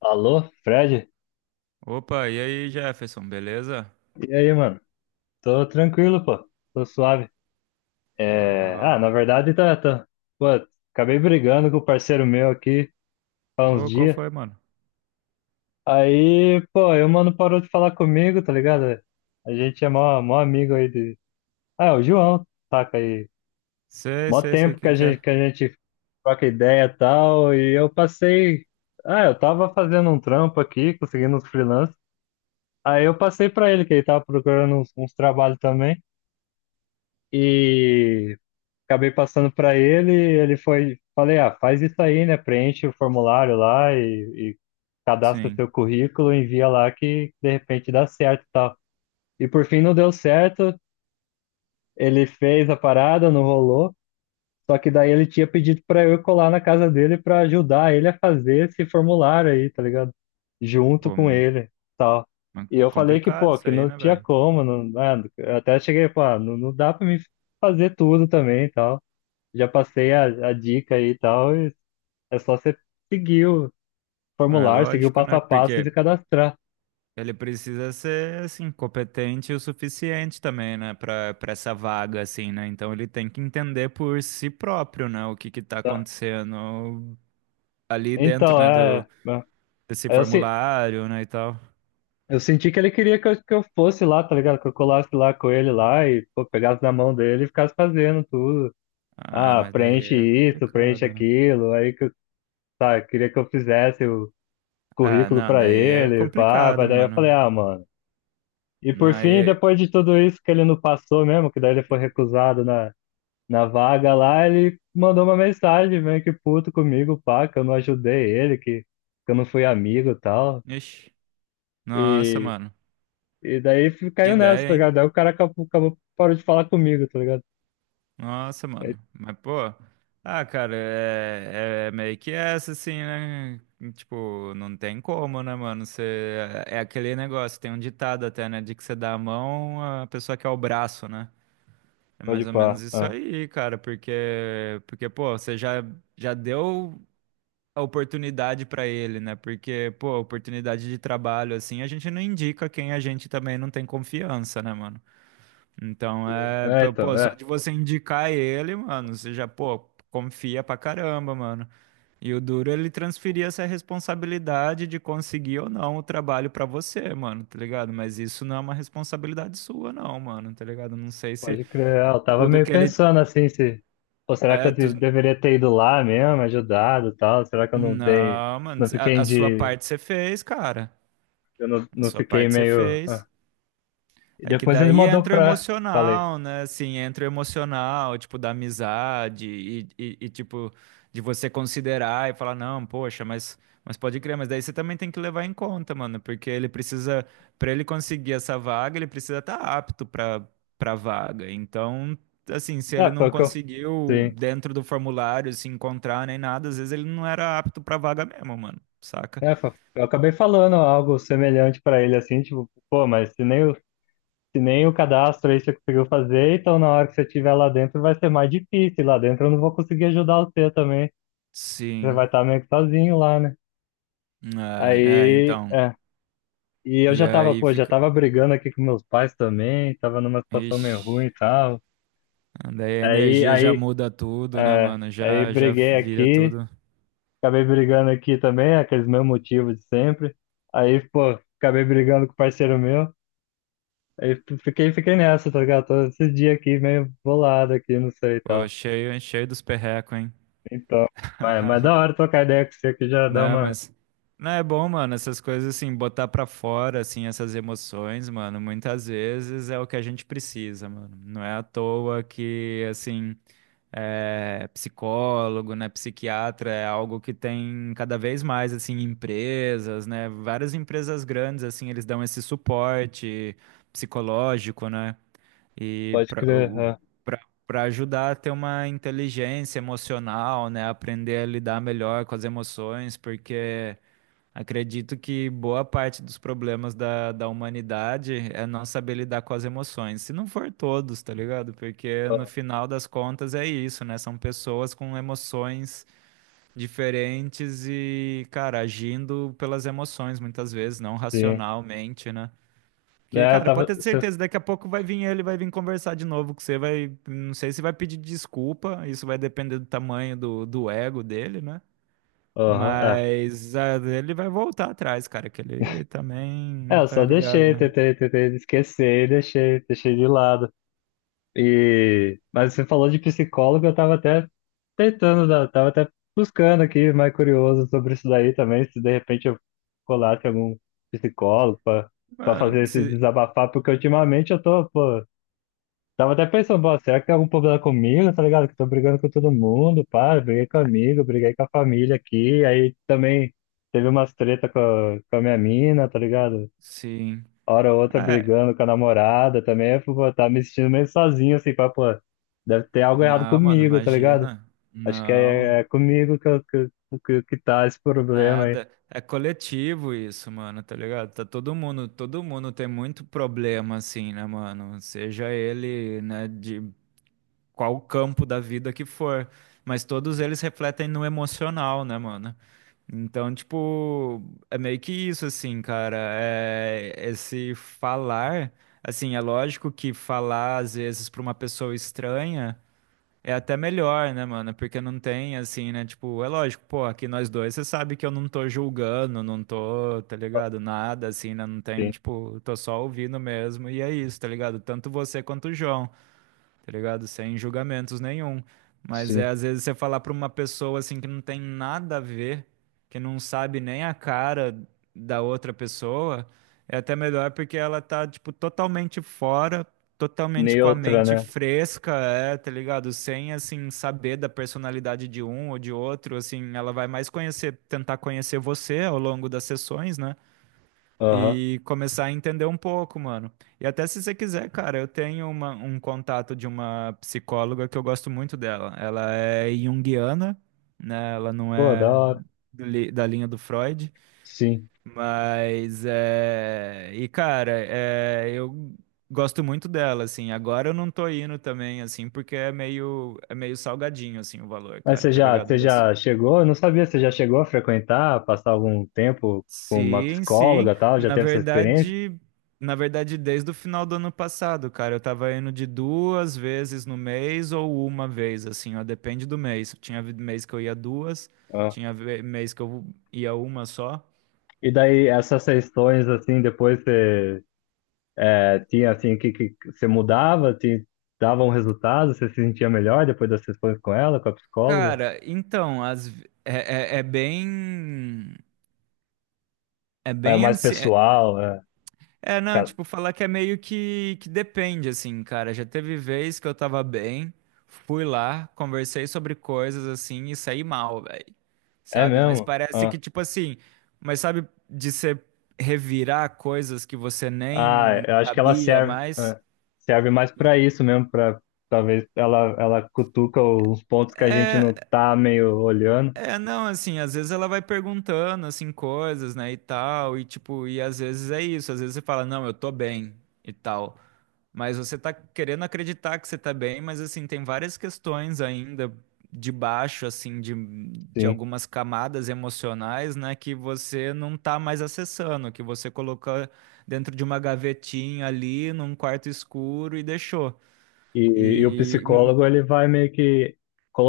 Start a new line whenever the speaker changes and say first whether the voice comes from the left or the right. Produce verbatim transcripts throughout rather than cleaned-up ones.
left: Alô, Fred?
right: Opa, e aí, Jefferson, beleza?
left: E aí, mano? Tô tranquilo, pô. Tô suave. É... Ah, na
right: Bom.
left: verdade, tá, tá. Pô, acabei brigando com o parceiro meu aqui há uns
right: Ô, qual
left: dias.
right: foi, mano?
left: Aí, pô, aí o mano parou de falar comigo, tá ligado? A gente é mó, mó amigo aí de. Ah, é o João, saca aí.
right: Sei,
left: Mó
right: sei, sei
left: tempo que
right: quem
left: a
right: que é.
left: gente, que a gente troca ideia e tal. E eu passei. Ah, eu tava fazendo um trampo aqui, conseguindo uns freelance. Aí eu passei pra ele, que ele tava procurando uns, uns trabalhos também. E acabei passando para ele, ele foi, falei, ah, faz isso aí, né? Preenche o formulário lá e, e cadastra
right: Sim.
left: seu currículo, envia lá que de repente dá certo e tal. E por fim não deu certo, ele fez a parada, não rolou. Só que daí ele tinha pedido para eu ir colar na casa dele para ajudar ele a fazer esse formulário aí, tá ligado? Junto
right: Pô,
left: com
right: mas
left: ele, tal.
right: mas
left: E eu falei que,
right: complicado
left: pô,
right: isso
left: que
right: aí,
left: não
right: né,
left: tinha
right: velho?
left: como, não, né? Eu até cheguei, pô, ah, não, não dá para mim fazer tudo também, tal já passei a, a dica aí e tal, e é só você seguir o
right: Ah, é
left: formulário, seguir o
right: lógico,
left: passo
right: né?
left: a passo e se
right: Porque
left: cadastrar.
right: ele precisa ser, assim, competente o suficiente também, né? Pra, pra essa vaga, assim, né? Então ele tem que entender por si próprio, né? O que que tá
left: Tá?
right: acontecendo ali dentro,
left: Então,
right: né? Do,
left: é. é,
right: desse
left: Eu, se-
right: formulário, né? E tal.
left: Eu senti que ele queria que eu, que eu fosse lá, tá ligado? Que eu colasse lá com ele lá e pô, pegasse na mão dele e ficasse fazendo tudo.
right: Ah,
left: Ah,
right: mas daí
left: preenche
right: é
left: isso, preenche
right: complicado, né?
left: aquilo. Aí que eu, tá, queria que eu fizesse o
right: Ah,
left: currículo
right: não,
left: pra
right: daí é
left: ele, pá, mas
right: complicado,
left: daí eu falei,
right: mano.
left: ah, mano. E por fim,
right: Aí,
left: depois de tudo isso que ele não passou mesmo, que daí ele foi recusado na, na vaga lá, ele mandou uma mensagem meio que puto comigo, pá, que eu não ajudei ele, que, que eu não fui amigo e tal.
right: ixi, nossa,
left: E,
right: mano.
left: e daí fi-
right: Que
left: caiu nessa,
right: ideia,
left: tá
right: hein?
left: ligado? Aí o cara acabou, acabou- parou de falar comigo, tá ligado?
right: Nossa, mano. Mas, pô, ah, cara, é, é meio que essa, assim, né? Tipo, não tem como, né, mano? Você, é é aquele negócio, tem um ditado até, né? De que você dá a mão, a pessoa quer o braço, né? É mais
left: Pode
right: ou menos
left: pá.
right: isso
left: Ah,
right: aí, cara, porque, porque pô, você já, já deu a oportunidade pra ele, né? Porque, pô, oportunidade de trabalho, assim, a gente não indica quem a gente também não tem confiança, né, mano? Então,
left: sim.
right: é,
left: É,
right: pô,
left: então,
right: pô, só
left: é.
right: de você indicar ele, mano, você já, pô, confia pra caramba, mano. E o duro é ele transferir essa responsabilidade de conseguir ou não o trabalho pra você, mano, tá ligado? Mas isso não é uma responsabilidade sua, não, mano, tá ligado? Não sei se
left: Pode crer. É, eu tava
right: tudo
left: meio
right: que ele.
left: pensando assim, se. Pô, será que
right: É,
left: eu de-
right: tu...
left: deveria ter ido lá mesmo, ajudado e tal? Será que eu não dei.
right: Não, mano,
left: Não fiquei
right: a, a sua
left: de.
right: parte você fez, cara.
left: Eu não,
right: A
left: não
right: sua
left: fiquei
right: parte você
left: meio. ah.
right: fez.
left: E
right: É que
left: depois ele
right: daí
left: mandou
right: entra o
left: pra. Falei.
right: emocional, né? Assim, entra o emocional, tipo, da amizade e, e- e, tipo, de você considerar e falar, não, poxa, mas, mas pode crer, mas daí você também tem que levar em conta, mano, porque ele precisa, pra ele conseguir essa vaga, ele precisa estar apto pra, pra vaga. Então, assim, se
left: É,
right: ele
left: foi
right: não
left: o que eu.
right: conseguiu
left: Sim.
right: dentro do formulário se encontrar nem nada, às vezes ele não era apto pra vaga mesmo, mano, saca?
left: É, fa- eu acabei falando algo semelhante pra ele, assim, tipo, pô, mas se nem o, se nem o cadastro aí você conseguiu fazer, então na hora que você estiver lá dentro vai ser mais difícil. Lá dentro eu não vou conseguir ajudar você também. Você vai
right: Sim.
left: estar meio que sozinho lá, né?
right: É, é,
left: Aí,
right: então.
left: é. E eu
right: E
left: já tava,
right: aí
left: pô, já
right: fica.
left: tava brigando aqui com meus pais também, tava numa situação meio ruim
right: Ixi.
left: e tal.
right: Daí a
left: Aí,
right: energia já
left: aí,
right: muda tudo, né,
left: é,
right: mano?
left: aí
right: Já, já
left: briguei
right: vira
left: aqui,
right: tudo.
left: acabei brigando aqui também, aqueles meus motivos de sempre. Aí, pô, acabei brigando com o parceiro meu. Aí f- fiquei, fiquei nessa, tá ligado? Todo esse dia aqui meio bolado aqui, não sei e
right: Pô,
left: tal.
right: cheio, cheio dos perrecos, hein?
left: Então, mas, mas da hora trocar ideia com você aqui já dá
right: Não,
left: uma.
right: mas. Não, é bom, mano, essas coisas assim, botar pra fora, assim, essas emoções, mano, muitas vezes é o que a gente precisa, mano. Não é à toa que, assim, é, psicólogo, né, psiquiatra é algo que tem cada vez mais, assim, empresas, né, várias empresas grandes, assim, eles dão esse suporte psicológico, né? E
left: Pode
right: para
left: crer. ah,
right: para ajudar a ter uma inteligência emocional, né? Aprender a lidar melhor com as emoções, porque acredito que boa parte dos problemas da, da humanidade é não saber lidar com as emoções. Se não for todos, tá ligado? Porque no
left: ah,
right: final das contas é isso, né? São pessoas com emoções diferentes e, cara, agindo pelas emoções muitas vezes, não
left: sim.
right: racionalmente, né? Que,
left: É, eu
right: cara,
left: tava.
right: pode ter
left: Você,
right: certeza, daqui a pouco vai vir ele, vai vir conversar de novo com você, vai, não sei se vai pedir desculpa, isso vai depender do tamanho do, do ego dele, né?
left: aham, é.
right: Mas ah, ele vai voltar atrás, cara, que ele
left: É,
right: também,
left: eu só
right: tá ligado,
left: deixei,
right: né?
left: tentei, tentei esquecer e deixei, deixei de lado. E, mas você falou de psicólogo, eu tava até tentando, dar- tava até buscando aqui, mais curioso sobre isso daí também, se de repente eu colasse algum psicólogo pra pra
right: Mano,
left: fazer esse
right: se,
left: desabafar, porque ultimamente eu tô, pô, tava até pensando, pô, será que tem algum problema comigo, tá ligado? Que eu tô brigando com todo mundo, pá, eu briguei com amigo, briguei com a família aqui, aí também teve umas treta com a, com a minha mina, tá ligado?
right: sim.
left: Hora ou outra
right: É,
left: brigando com a namorada também, eu fico, pô, tava me sentindo meio sozinho, assim, pá, pô, deve ter algo errado
right: não, mano,
left: comigo, tá ligado?
right: imagina.
left: Acho que
right: Não,
left: é, é comigo que, eu- que, que, que tá esse problema aí.
right: nada. É coletivo isso, mano, tá ligado? Tá todo mundo, todo mundo tem muito problema assim, né, mano? Seja ele, né, de qual campo da vida que for. Mas todos eles refletem no emocional, né, mano? Então, tipo, é meio que isso, assim, cara. É esse falar, assim, é lógico que falar, às vezes, pra uma pessoa estranha é até melhor, né, mano? Porque não tem, assim, né? Tipo, é lógico, pô, aqui nós dois, você sabe que eu não tô julgando, não tô, tá ligado? Nada, assim, né? Não tem,
left: Sim,
right: tipo, tô só ouvindo mesmo. E é isso, tá ligado? Tanto você quanto o João, tá ligado? Sem julgamentos nenhum. Mas é
left: sim.
right: às vezes você falar pra uma pessoa assim que não tem nada a ver, que não sabe nem a cara da outra pessoa, é até melhor porque ela tá, tipo, totalmente fora, totalmente com a
left: Neutra,
right: mente
left: né?
right: fresca, é, tá ligado? Sem, assim, saber da personalidade de um ou de outro, assim, ela vai mais conhecer, tentar conhecer você ao longo das sessões, né?
left: Aham.
right: E começar a entender um pouco, mano. E até se você quiser, cara, eu tenho uma- um contato de uma psicóloga que eu gosto muito dela. Ela é junguiana, né? Ela não
left: Pô, da
right: é
left: hora.
right: do li- da linha do Freud,
left: Sim.
right: mas é... E, cara, é... eu gosto muito dela, assim. Agora eu não tô indo também, assim, porque é meio, é meio salgadinho, assim, o valor,
left: Mas
right: cara,
left: você
right: tá
left: já,
right: ligado?
left: você já chegou? Eu não sabia, você já chegou a frequentar, passar algum tempo com uma
right: Sim, sim.
left: psicóloga e tal? Já
right: Na
left: teve essa experiência?
right: verdade, na verdade, desde o final do ano passado, cara, eu tava indo de duas vezes no mês ou uma vez, assim, ó, depende do mês. Tinha vi- mês que eu ia duas,
left: Ah.
right: tinha ve- mês que eu ia uma só.
left: E daí, essas sessões, assim, depois você. É, tinha assim que, que você mudava, te dava um resultado, você se sentia melhor depois das sessões com ela, com a psicóloga.
right: Cara, então, as, ve- é, é, é bem, é
left: É
right: bem
left: mais
right: assim, é,
left: pessoal, é,
right: é, não,
left: ca-
right: tipo, falar que é meio que, que, depende, assim, cara. Já teve vez que eu tava bem, fui lá, conversei sobre coisas, assim, e saí mal, velho.
left: é
right: Sabe? Mas
left: mesmo?
right: parece
left: Ah,
right: que, tipo assim, mas sabe de você revirar coisas que você
left: ah,
right: nem
left: eu acho que ela
right: sabia
left: serve,
right: mais?
left: ah, serve mais para isso mesmo, para talvez ela ela cutuca os pontos que a gente não tá meio olhando,
right: É, não, assim, às vezes ela vai perguntando, assim, coisas, né, e tal, e tipo, e às vezes é isso, às vezes você fala, não, eu tô bem, e tal. Mas você tá querendo acreditar que você tá bem, mas assim, tem várias questões ainda debaixo, assim, de, de
left: sim.
right: algumas camadas emocionais, né, que você não tá mais acessando, que você colocou dentro de uma gavetinha ali, num quarto escuro e deixou.
left: E, e o
right: E hum,
left: psicólogo ele vai meio que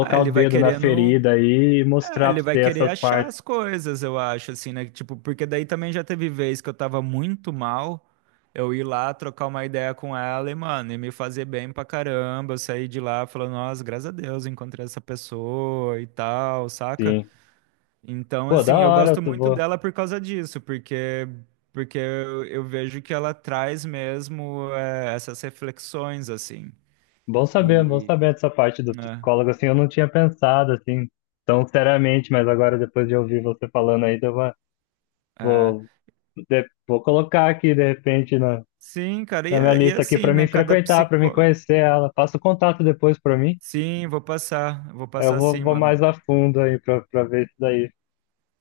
right: ah,
left: o
right: ele vai
left: dedo na
right: querendo.
left: ferida aí e
right: É,
left: mostrar
right: ele
left: para
right: vai
left: você
right: querer
left: essas
right: achar
left: partes,
right: as coisas, eu acho, assim, né? Tipo, porque daí também já teve vez que eu tava muito mal, eu ir lá trocar uma ideia com ela e, mano, e me fazer bem pra caramba. Eu saí de lá falando, nossa, graças a Deus, encontrei essa pessoa e tal, saca?
left: sim.
right: Então,
left: Pô, da
right: assim, eu
left: hora,
right: gosto
left: tu
right: muito
left: vou
right: dela por causa disso, porque, porque eu, eu vejo que ela traz mesmo, é, essas reflexões, assim.
left: bom saber, bom
right: E,
left: saber dessa parte do
right: né?
left: psicólogo, assim, eu não tinha pensado, assim, tão seriamente, mas agora depois de ouvir você falando aí, deu uma,
right: É.
left: vou, de- vou colocar aqui, de repente, na,
right: Sim, cara, e,
left: na minha
right: é- e é
left: lista aqui
right: assim,
left: para
right: né?
left: mim
right: Cada
left: frequentar, para mim
right: psicó.
left: conhecer ela, passa o contato depois para mim,
right: Sim, vou passar. Vou
left: aí eu
right: passar
left: vou,
right: sim,
left: vou
right: mano.
left: mais a fundo aí para ver isso daí.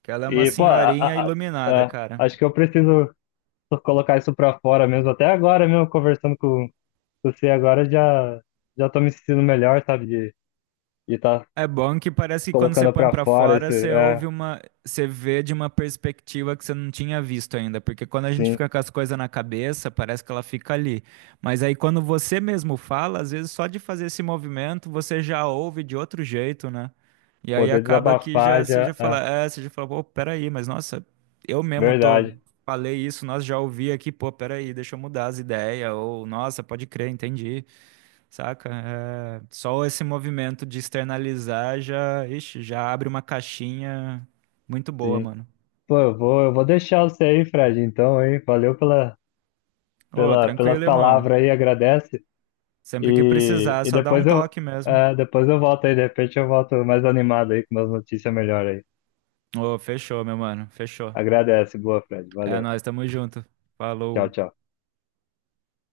right: Que ela é uma
left: E, pô, a-
right: senhorinha
left: a-
right: iluminada,
left: a- a-
right: cara.
left: acho que eu preciso colocar isso para fora mesmo, até agora mesmo, conversando com com você agora, já, já tô me sentindo melhor, sabe, de estar
right: É bom que parece que quando você
left: colocando
right: põe
left: pra
right: pra
left: fora esse,
right: fora, você
left: é,
right: ouve uma, você vê de uma perspectiva que você não tinha visto ainda, porque quando a gente
left: sim,
right: fica com as coisas na cabeça, parece que ela fica ali. Mas aí quando você mesmo fala, às vezes só de fazer esse movimento, você já ouve de outro jeito, né? E aí
left: poder
right: acaba que
left: desabafar
right: já você já
left: já, é,
right: fala, é, você já fala, pô, peraí, mas nossa, eu mesmo tô
left: verdade,
right: falei isso, nós já ouvi aqui, pô, peraí, deixa eu mudar as ideias, ou nossa, pode crer, entendi. Saca? É, só esse movimento de externalizar já, ixi, já abre uma caixinha muito boa,
left: sim.
right: mano.
left: Pô, eu vou, eu vou deixar você aí, Fred, então, hein? Valeu pela,
right: Ô,
left: pela, pelas
right: tranquilo, irmão.
left: palavras aí, agradece.
right: Sempre que
left: E,
right: precisar,
left: e
right: só dá um
left: depois eu,
right: toque mesmo.
left: é, depois eu volto aí, de repente eu volto mais animado aí com umas notícias melhores aí.
right: Ô, fechou, meu mano. Fechou.
left: Agradece, boa, Fred,
right: É
left: valeu.
right: nóis, tamo junto.
left: Tchau,
right: Falou.
left: tchau.